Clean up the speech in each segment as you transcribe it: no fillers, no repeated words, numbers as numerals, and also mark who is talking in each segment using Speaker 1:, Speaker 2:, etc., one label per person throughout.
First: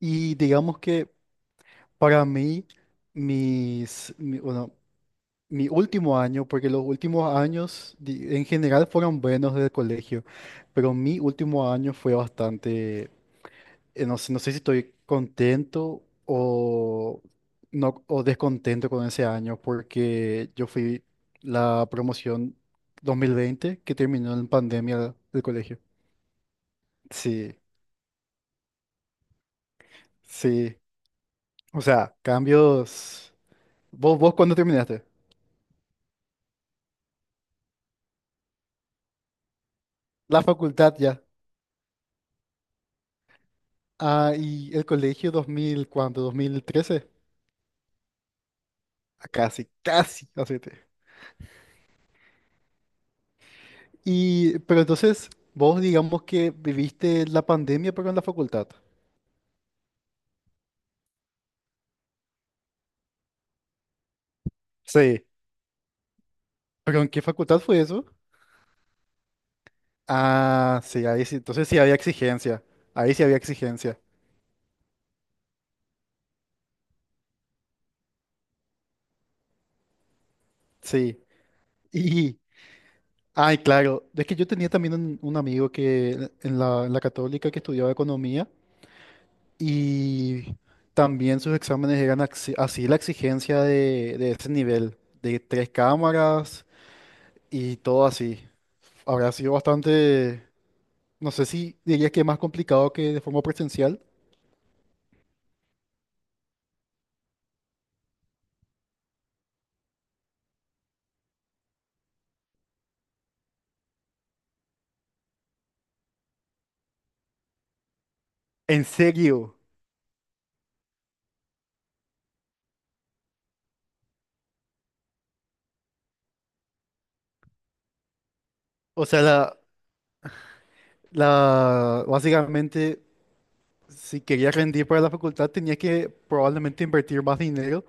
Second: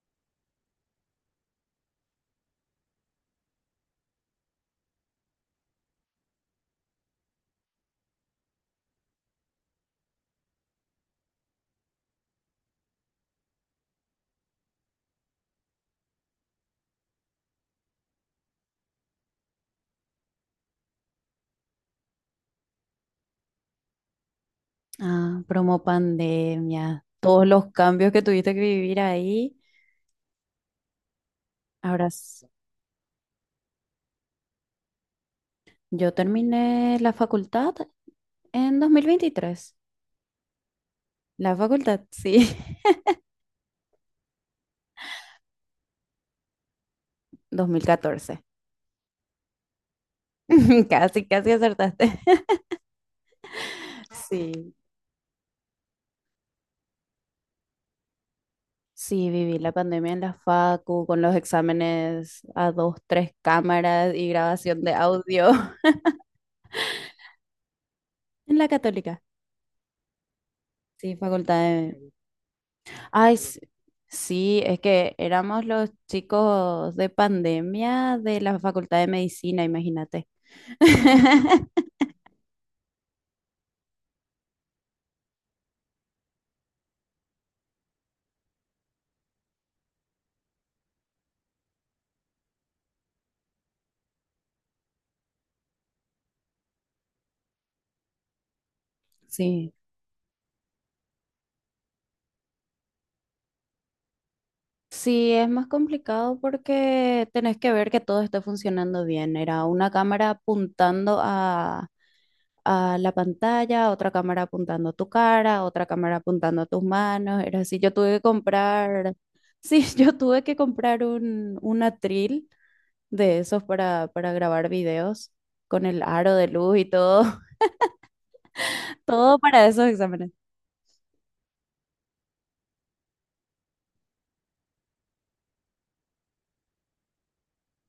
Speaker 1: Y digamos que para mí, mis, mi- bueno, mi último año, porque los últimos años en general fueron buenos desde el colegio, pero mi último año fue bastante, no sé, no sé si estoy contento o, no, o descontento con ese año, porque yo fui la promoción 2020 que terminó en pandemia
Speaker 2: Ah,
Speaker 1: del colegio.
Speaker 2: promo pandemia, todos
Speaker 1: Sí,
Speaker 2: los cambios que tuviste que vivir ahí.
Speaker 1: sí. O
Speaker 2: Ahora,
Speaker 1: sea, cambios. ¿Vos cuándo terminaste?
Speaker 2: yo terminé la facultad en 2023.
Speaker 1: La facultad ya.
Speaker 2: La facultad, sí.
Speaker 1: Ah, ¿y el colegio 2000, cuánto? ¿2013?
Speaker 2: 2014.
Speaker 1: Ah, casi, casi, hacete.
Speaker 2: Casi, casi acertaste.
Speaker 1: Y
Speaker 2: Sí,
Speaker 1: pero entonces, vos digamos que viviste la pandemia, pero en la facultad.
Speaker 2: sí, viví la pandemia en la facu con los exámenes a dos, tres cámaras y grabación de
Speaker 1: Sí.
Speaker 2: audio.
Speaker 1: ¿Pero en qué facultad fue eso?
Speaker 2: En la Católica.
Speaker 1: Ah, sí,
Speaker 2: Sí,
Speaker 1: ahí sí.
Speaker 2: facultad
Speaker 1: Entonces sí había
Speaker 2: de,
Speaker 1: exigencia. Ahí sí
Speaker 2: Ay,
Speaker 1: había
Speaker 2: s-
Speaker 1: exigencia.
Speaker 2: sí, es que éramos los chicos de pandemia de la Facultad de Medicina, imagínate.
Speaker 1: Sí. Y, ay, claro. Es que yo tenía también un amigo que en la Católica que estudiaba economía. Y también sus exámenes eran así la exigencia de ese nivel, de tres cámaras y todo así. Habrá sido
Speaker 2: Sí.
Speaker 1: bastante, no sé si dirías que más complicado que de forma presencial.
Speaker 2: Sí, es más complicado porque tenés que ver que todo esté funcionando bien. Era una cámara apuntando a la pantalla, otra cámara apuntando a tu cara, otra cámara apuntando a tus manos. Era así, yo tuve que
Speaker 1: ¿En
Speaker 2: comprar,
Speaker 1: serio?
Speaker 2: sí, yo tuve que comprar un atril de esos para grabar videos con el aro de luz y todo.
Speaker 1: O sea,
Speaker 2: Todo para esos exámenes.
Speaker 1: básicamente, si quería rendir para la facultad, tenía que probablemente invertir más dinero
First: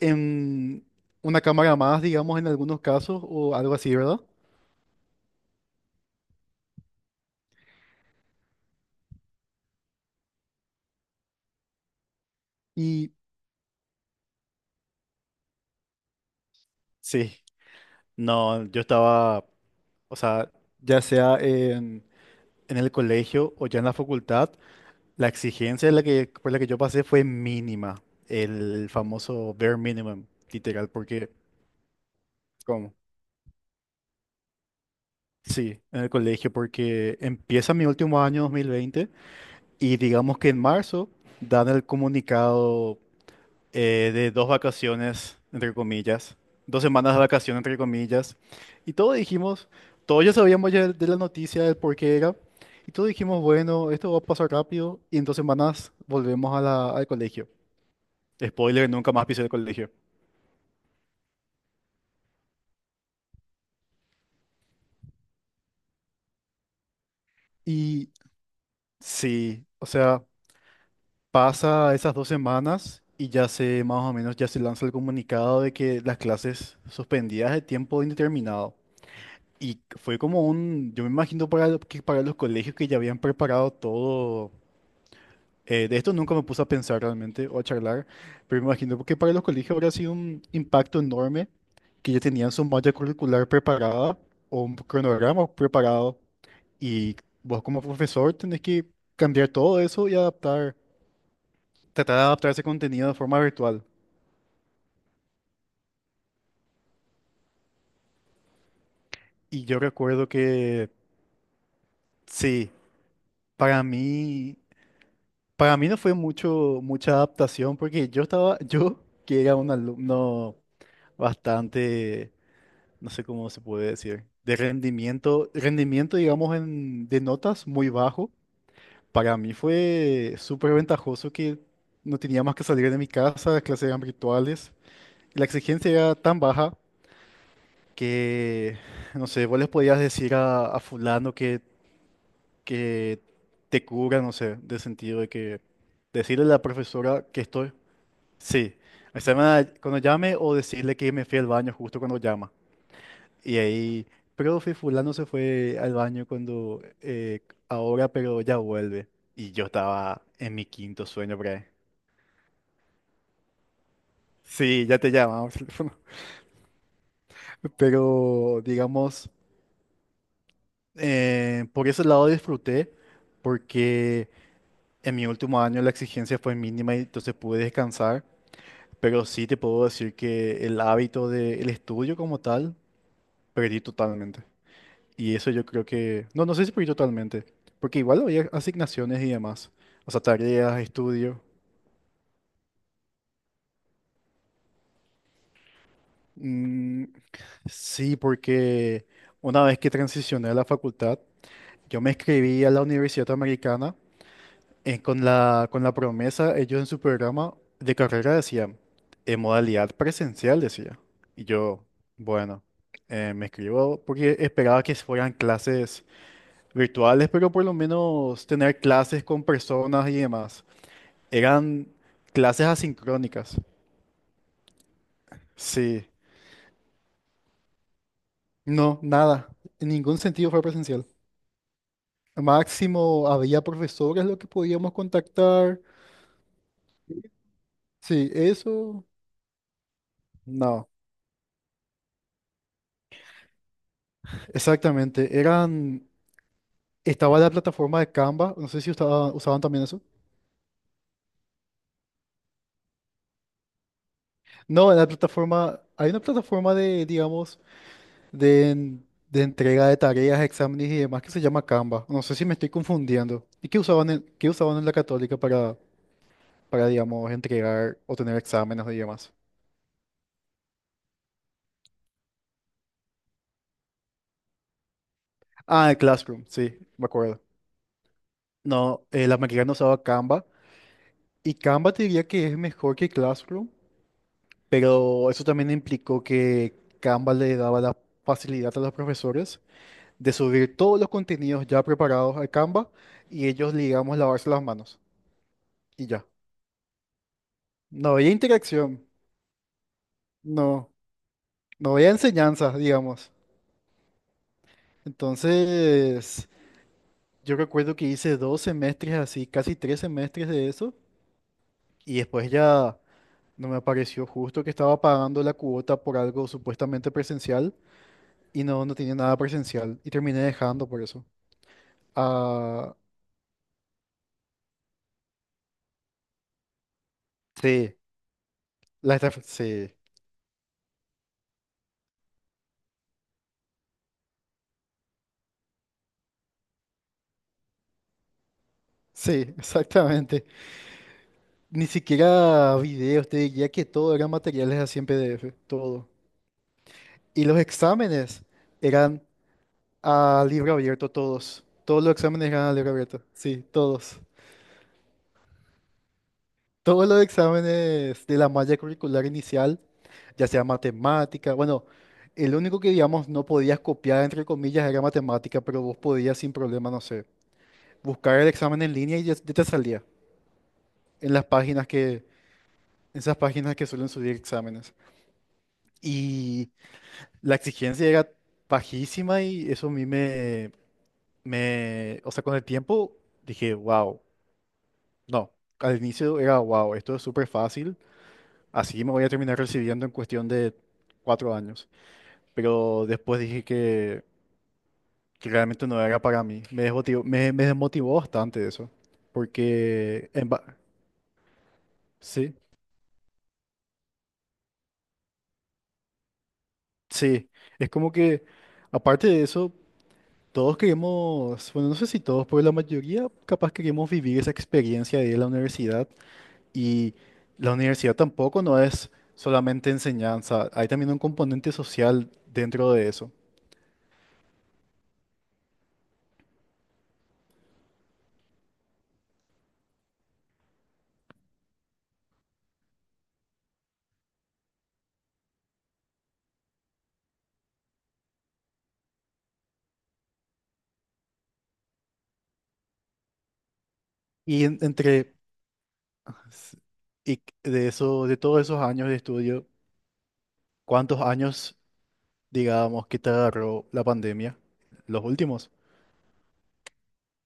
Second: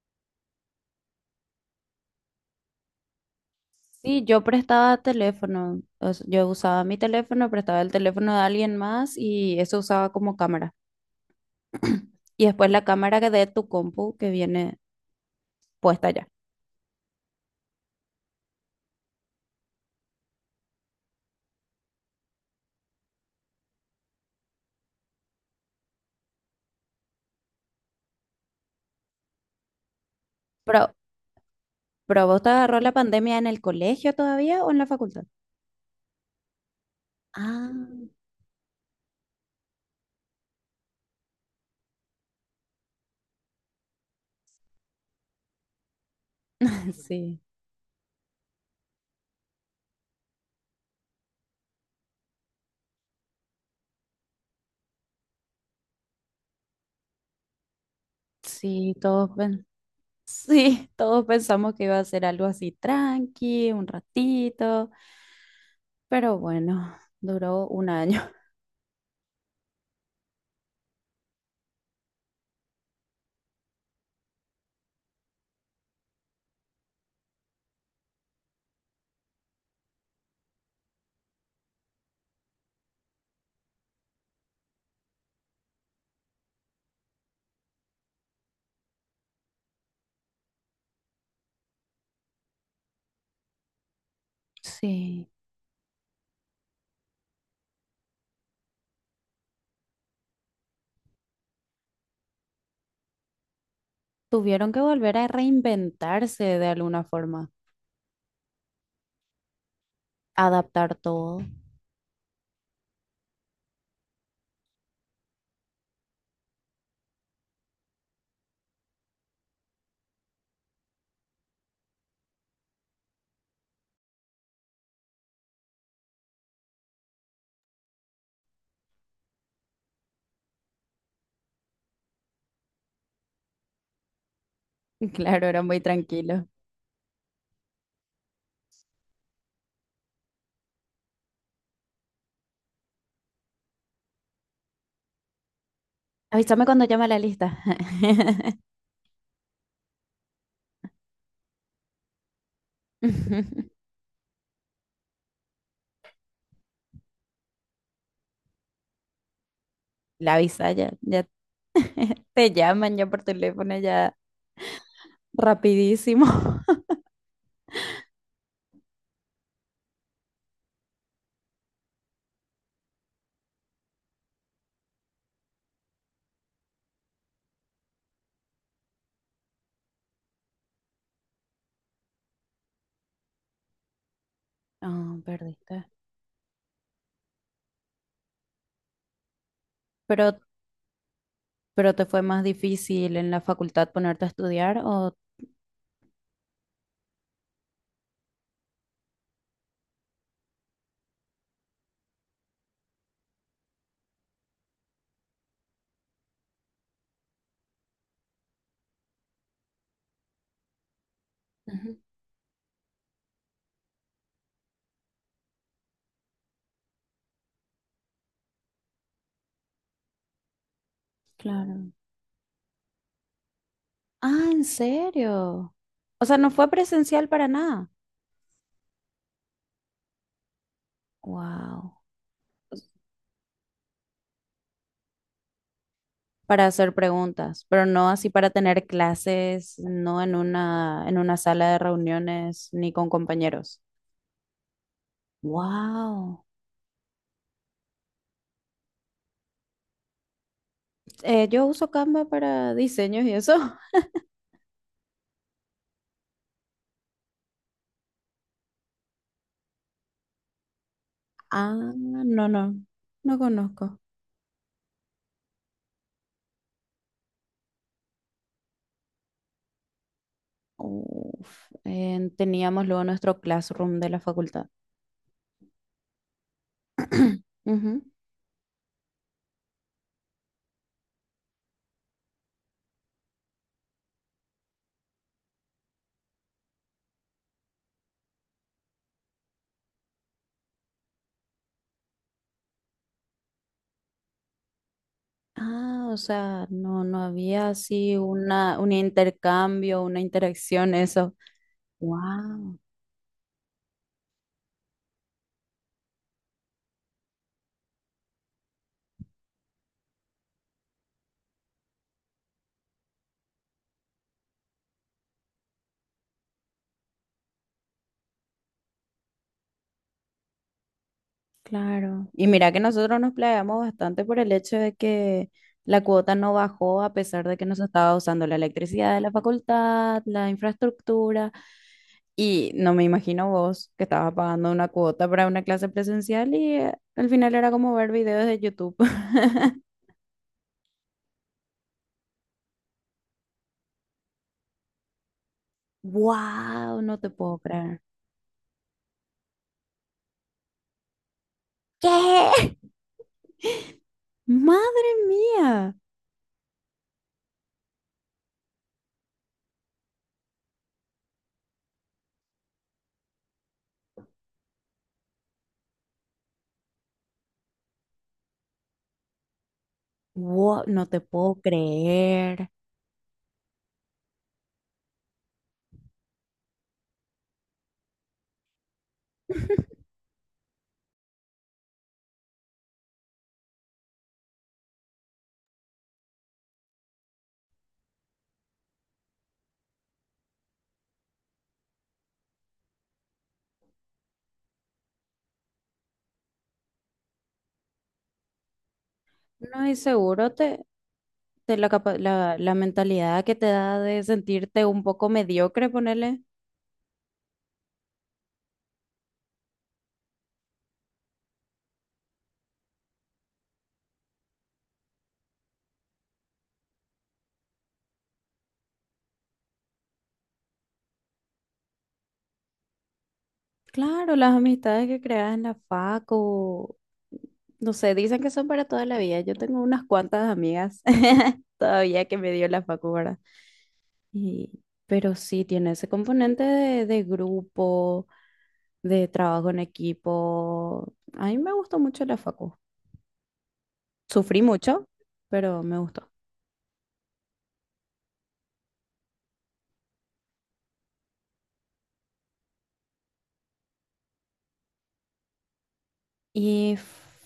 Speaker 1: en una cámara más, digamos, en algunos casos o algo así, ¿verdad?
Speaker 2: Sí, yo prestaba teléfono, o sea, yo usaba mi teléfono, prestaba el teléfono de alguien más y eso usaba como cámara. Y después la
Speaker 1: Y
Speaker 2: cámara que de tu compu que viene puesta ya.
Speaker 1: sí, no, yo estaba, o sea, ya sea en el colegio o ya en la facultad, la exigencia de la que, por la que yo pasé fue mínima, el famoso bare minimum,
Speaker 2: Pero,
Speaker 1: literal, porque,
Speaker 2: pero ¿vos te agarró la
Speaker 1: ¿cómo?
Speaker 2: pandemia en el colegio todavía o en la facultad?
Speaker 1: Sí, en el colegio, porque
Speaker 2: Ah,
Speaker 1: empieza mi último año 2020. Y digamos que en marzo dan el comunicado, de dos vacaciones, entre comillas, dos semanas de
Speaker 2: sí,
Speaker 1: vacaciones, entre comillas. Y todos dijimos, todos ya sabíamos ya de la noticia, del por qué era. Y todos dijimos, bueno, esto va a pasar rápido y en dos semanas volvemos a al colegio. Spoiler,
Speaker 2: sí,
Speaker 1: nunca más pisé el colegio.
Speaker 2: sí, todos pensamos que iba a ser algo así tranqui, un ratito. Pero bueno, duró un
Speaker 1: Y
Speaker 2: año.
Speaker 1: sí, o sea, pasa esas dos semanas y ya se, más o menos, ya se lanza el comunicado de que las clases suspendidas de tiempo indeterminado. Y fue como un, yo me imagino para, que para los colegios que ya habían preparado todo, de esto nunca me puse a pensar realmente o a charlar, pero me imagino que para los colegios habría sido un impacto enorme que ya tenían su malla curricular preparada o un
Speaker 2: Sí,
Speaker 1: cronograma preparado, y vos como profesor tenés que cambiar todo eso y adaptar, tratar de adaptar ese contenido de forma virtual.
Speaker 2: tuvieron que volver a reinventarse de alguna forma,
Speaker 1: Y yo recuerdo que
Speaker 2: adaptar todo.
Speaker 1: sí, para mí... Para mí no fue mucho, mucha adaptación porque yo estaba, yo que era un alumno bastante, no sé cómo se puede decir, de rendimiento, rendimiento digamos en, de notas muy bajo. Para mí fue súper ventajoso que no tenía más que salir de mi casa, las clases eran virtuales.
Speaker 2: Y
Speaker 1: La
Speaker 2: claro, era muy
Speaker 1: exigencia era tan
Speaker 2: tranquilo.
Speaker 1: baja que, no sé, vos les podías decir a fulano que te cura, no sé, de sentido de que decirle a la
Speaker 2: Avísame cuando llama la
Speaker 1: profesora que
Speaker 2: lista.
Speaker 1: estoy. Sí, o sea, cuando llame o decirle que me fui al baño justo cuando llama. Y ahí, profe, fulano se fue al baño cuando ahora, pero ya vuelve. Y yo estaba
Speaker 2: La
Speaker 1: en mi
Speaker 2: avisa ya,
Speaker 1: quinto
Speaker 2: ya
Speaker 1: sueño por ahí.
Speaker 2: te llaman ya por teléfono, ya
Speaker 1: Sí, ya te llamaba por teléfono.
Speaker 2: rapidísimo.
Speaker 1: Pero, digamos, por ese lado disfruté, porque en mi último año la exigencia fue mínima y entonces pude descansar. Pero sí te puedo decir que el hábito del estudio como tal, perdí totalmente.
Speaker 2: Ah,
Speaker 1: Y eso yo creo
Speaker 2: perdiste.
Speaker 1: que, no, no sé si por ir totalmente, porque igual había asignaciones y demás, o sea,
Speaker 2: Pero,
Speaker 1: tareas, estudio.
Speaker 2: pero ¿te fue más difícil en la facultad ponerte a estudiar o...?
Speaker 1: Mm, sí, porque una vez que transicioné a la facultad, yo me inscribí a la Universidad Americana, con la promesa, ellos en su programa de carrera decían, en modalidad presencial, decía. Y yo,
Speaker 2: Ujú.
Speaker 1: bueno, me escribo porque esperaba que fueran clases virtuales, pero por lo menos tener clases con personas y demás. Eran
Speaker 2: Claro.
Speaker 1: clases asincrónicas.
Speaker 2: Ah, ¿en serio?
Speaker 1: Sí.
Speaker 2: O sea, no fue presencial para nada.
Speaker 1: No, nada. En ningún sentido fue presencial.
Speaker 2: Wow.
Speaker 1: Máximo había profesores lo que podíamos contactar.
Speaker 2: Para hacer preguntas, pero no así
Speaker 1: Sí,
Speaker 2: para tener
Speaker 1: eso.
Speaker 2: clases, no en
Speaker 1: No.
Speaker 2: una, en una sala de reuniones ni con compañeros.
Speaker 1: Exactamente. Eran.
Speaker 2: Wow.
Speaker 1: Estaba la plataforma de Canva. No sé si usaban también eso.
Speaker 2: Yo uso Canva para diseños y eso.
Speaker 1: No, la plataforma. Hay una plataforma de, digamos, de, de entrega de tareas, exámenes y demás que se llama
Speaker 2: Ah,
Speaker 1: Canva. No sé si
Speaker 2: no,
Speaker 1: me estoy
Speaker 2: no, no
Speaker 1: confundiendo. ¿Y
Speaker 2: conozco.
Speaker 1: qué usaban en la Católica para, digamos, entregar o tener exámenes y demás?
Speaker 2: Uf, teníamos luego nuestro classroom de la facultad.
Speaker 1: Ah, el Classroom, sí, me acuerdo.
Speaker 2: Ujú.
Speaker 1: No, la maquinaria usaba Canva y Canva te diría que es mejor que Classroom, pero eso también implicó que Canva le daba la facilidad a los profesores de subir todos los contenidos ya preparados al Canva y ellos, digamos, lavarse las manos y
Speaker 2: Ah, o
Speaker 1: ya.
Speaker 2: sea, no, no había
Speaker 1: No
Speaker 2: así
Speaker 1: había
Speaker 2: una, un
Speaker 1: interacción,
Speaker 2: intercambio, una
Speaker 1: no,
Speaker 2: interacción, eso.
Speaker 1: no había enseñanza,
Speaker 2: Wow.
Speaker 1: digamos. Entonces, yo recuerdo que hice dos semestres así, casi tres semestres de eso. Y después ya no me apareció justo que estaba pagando la cuota por algo supuestamente presencial y no, no tenía nada presencial. Y terminé dejando por eso.
Speaker 2: Claro. Y mira que
Speaker 1: Ah,
Speaker 2: nosotros nos playamos bastante por el hecho de que la cuota no bajó a pesar de que nos
Speaker 1: sí,
Speaker 2: estaba usando la electricidad de la
Speaker 1: sí,
Speaker 2: facultad, la infraestructura. Y no me imagino vos que estabas pagando una cuota para una clase presencial y al final era como ver videos de YouTube.
Speaker 1: sí, exactamente. Ni siquiera videos, te diría que todo eran materiales así en PDF, todo.
Speaker 2: ¡Wow! No te
Speaker 1: Y
Speaker 2: puedo
Speaker 1: los
Speaker 2: creer.
Speaker 1: exámenes eran a libro abierto todos. Todos los exámenes eran a
Speaker 2: ¿Qué?
Speaker 1: libro abierto, sí, todos.
Speaker 2: ¡Madre mía!
Speaker 1: Todos los exámenes de la malla curricular inicial, ya sea matemática, bueno, el único que, digamos, no podías copiar, entre comillas, era matemática, pero vos podías sin problema, no sé, buscar el examen en línea y ya, ya te salía
Speaker 2: ¡Wow! No te
Speaker 1: en las
Speaker 2: puedo
Speaker 1: páginas que,
Speaker 2: creer.
Speaker 1: esas páginas que suelen subir exámenes. Y la exigencia era bajísima y eso a mí o sea, con el tiempo dije, wow, no, al inicio era wow, esto es súper fácil. Así me voy a terminar recibiendo en cuestión de cuatro años. Pero después dije que realmente no era para mí. Me desmotivó, me desmotivó bastante eso.
Speaker 2: No, y
Speaker 1: Porque,
Speaker 2: seguro te,
Speaker 1: sí,
Speaker 2: la mentalidad que te da de sentirte un poco mediocre, ponerle.
Speaker 1: sí. Es como que, aparte de eso, todos queremos, bueno, no sé si todos, pero la mayoría capaz queremos vivir esa experiencia de ir a la universidad. Y la universidad tampoco no es solamente enseñanza. Hay también un componente social dentro de eso.
Speaker 2: Claro, las amistades que creas en la facu, no sé, dicen que son para toda la vida. Yo tengo unas cuantas amigas todavía que me dio la facu, ¿verdad? Y, pero sí, tiene ese componente de grupo, de trabajo en equipo. A mí me gustó mucho la facu. Sufrí
Speaker 1: Y en-
Speaker 2: mucho,
Speaker 1: entre
Speaker 2: pero me gustó.
Speaker 1: S- y de eso, de todos esos años de estudio, ¿cuántos años, digamos, que te agarró la pandemia? Los últimos.
Speaker 2: Y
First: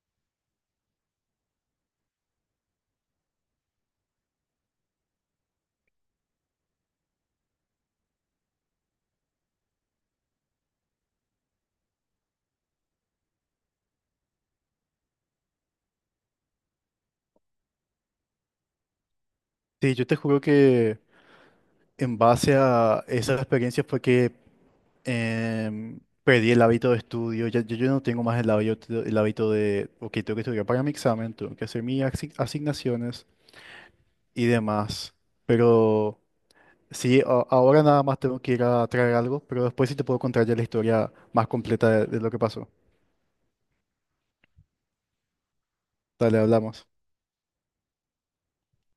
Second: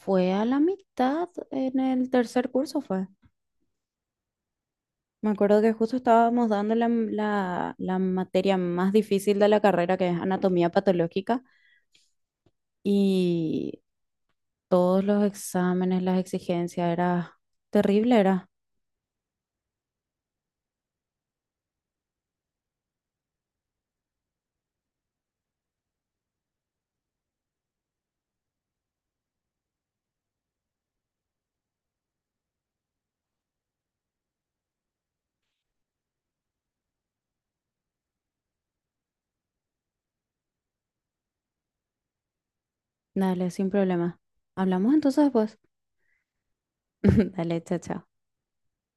Speaker 2: fue a la mitad en el tercer curso, fue. Me acuerdo que justo estábamos dando la materia más difícil de la carrera, que es anatomía patológica, y todos los exámenes, las exigencias, era terrible, era.
Speaker 1: Sí, yo te juro que en base a esa experiencia fue que em, perdí el hábito de estudio. Ya, yo no tengo más el hábito de, ok, tengo que estudiar para mi examen, tengo que hacer mis asignaciones y demás. Pero sí, ahora nada más tengo que ir a traer algo, pero después sí te puedo contar ya la historia más completa de lo que pasó.
Speaker 2: Dale, sin problema. Hablamos entonces después.
Speaker 1: Dale, hablamos.
Speaker 2: Dale, chao, chao.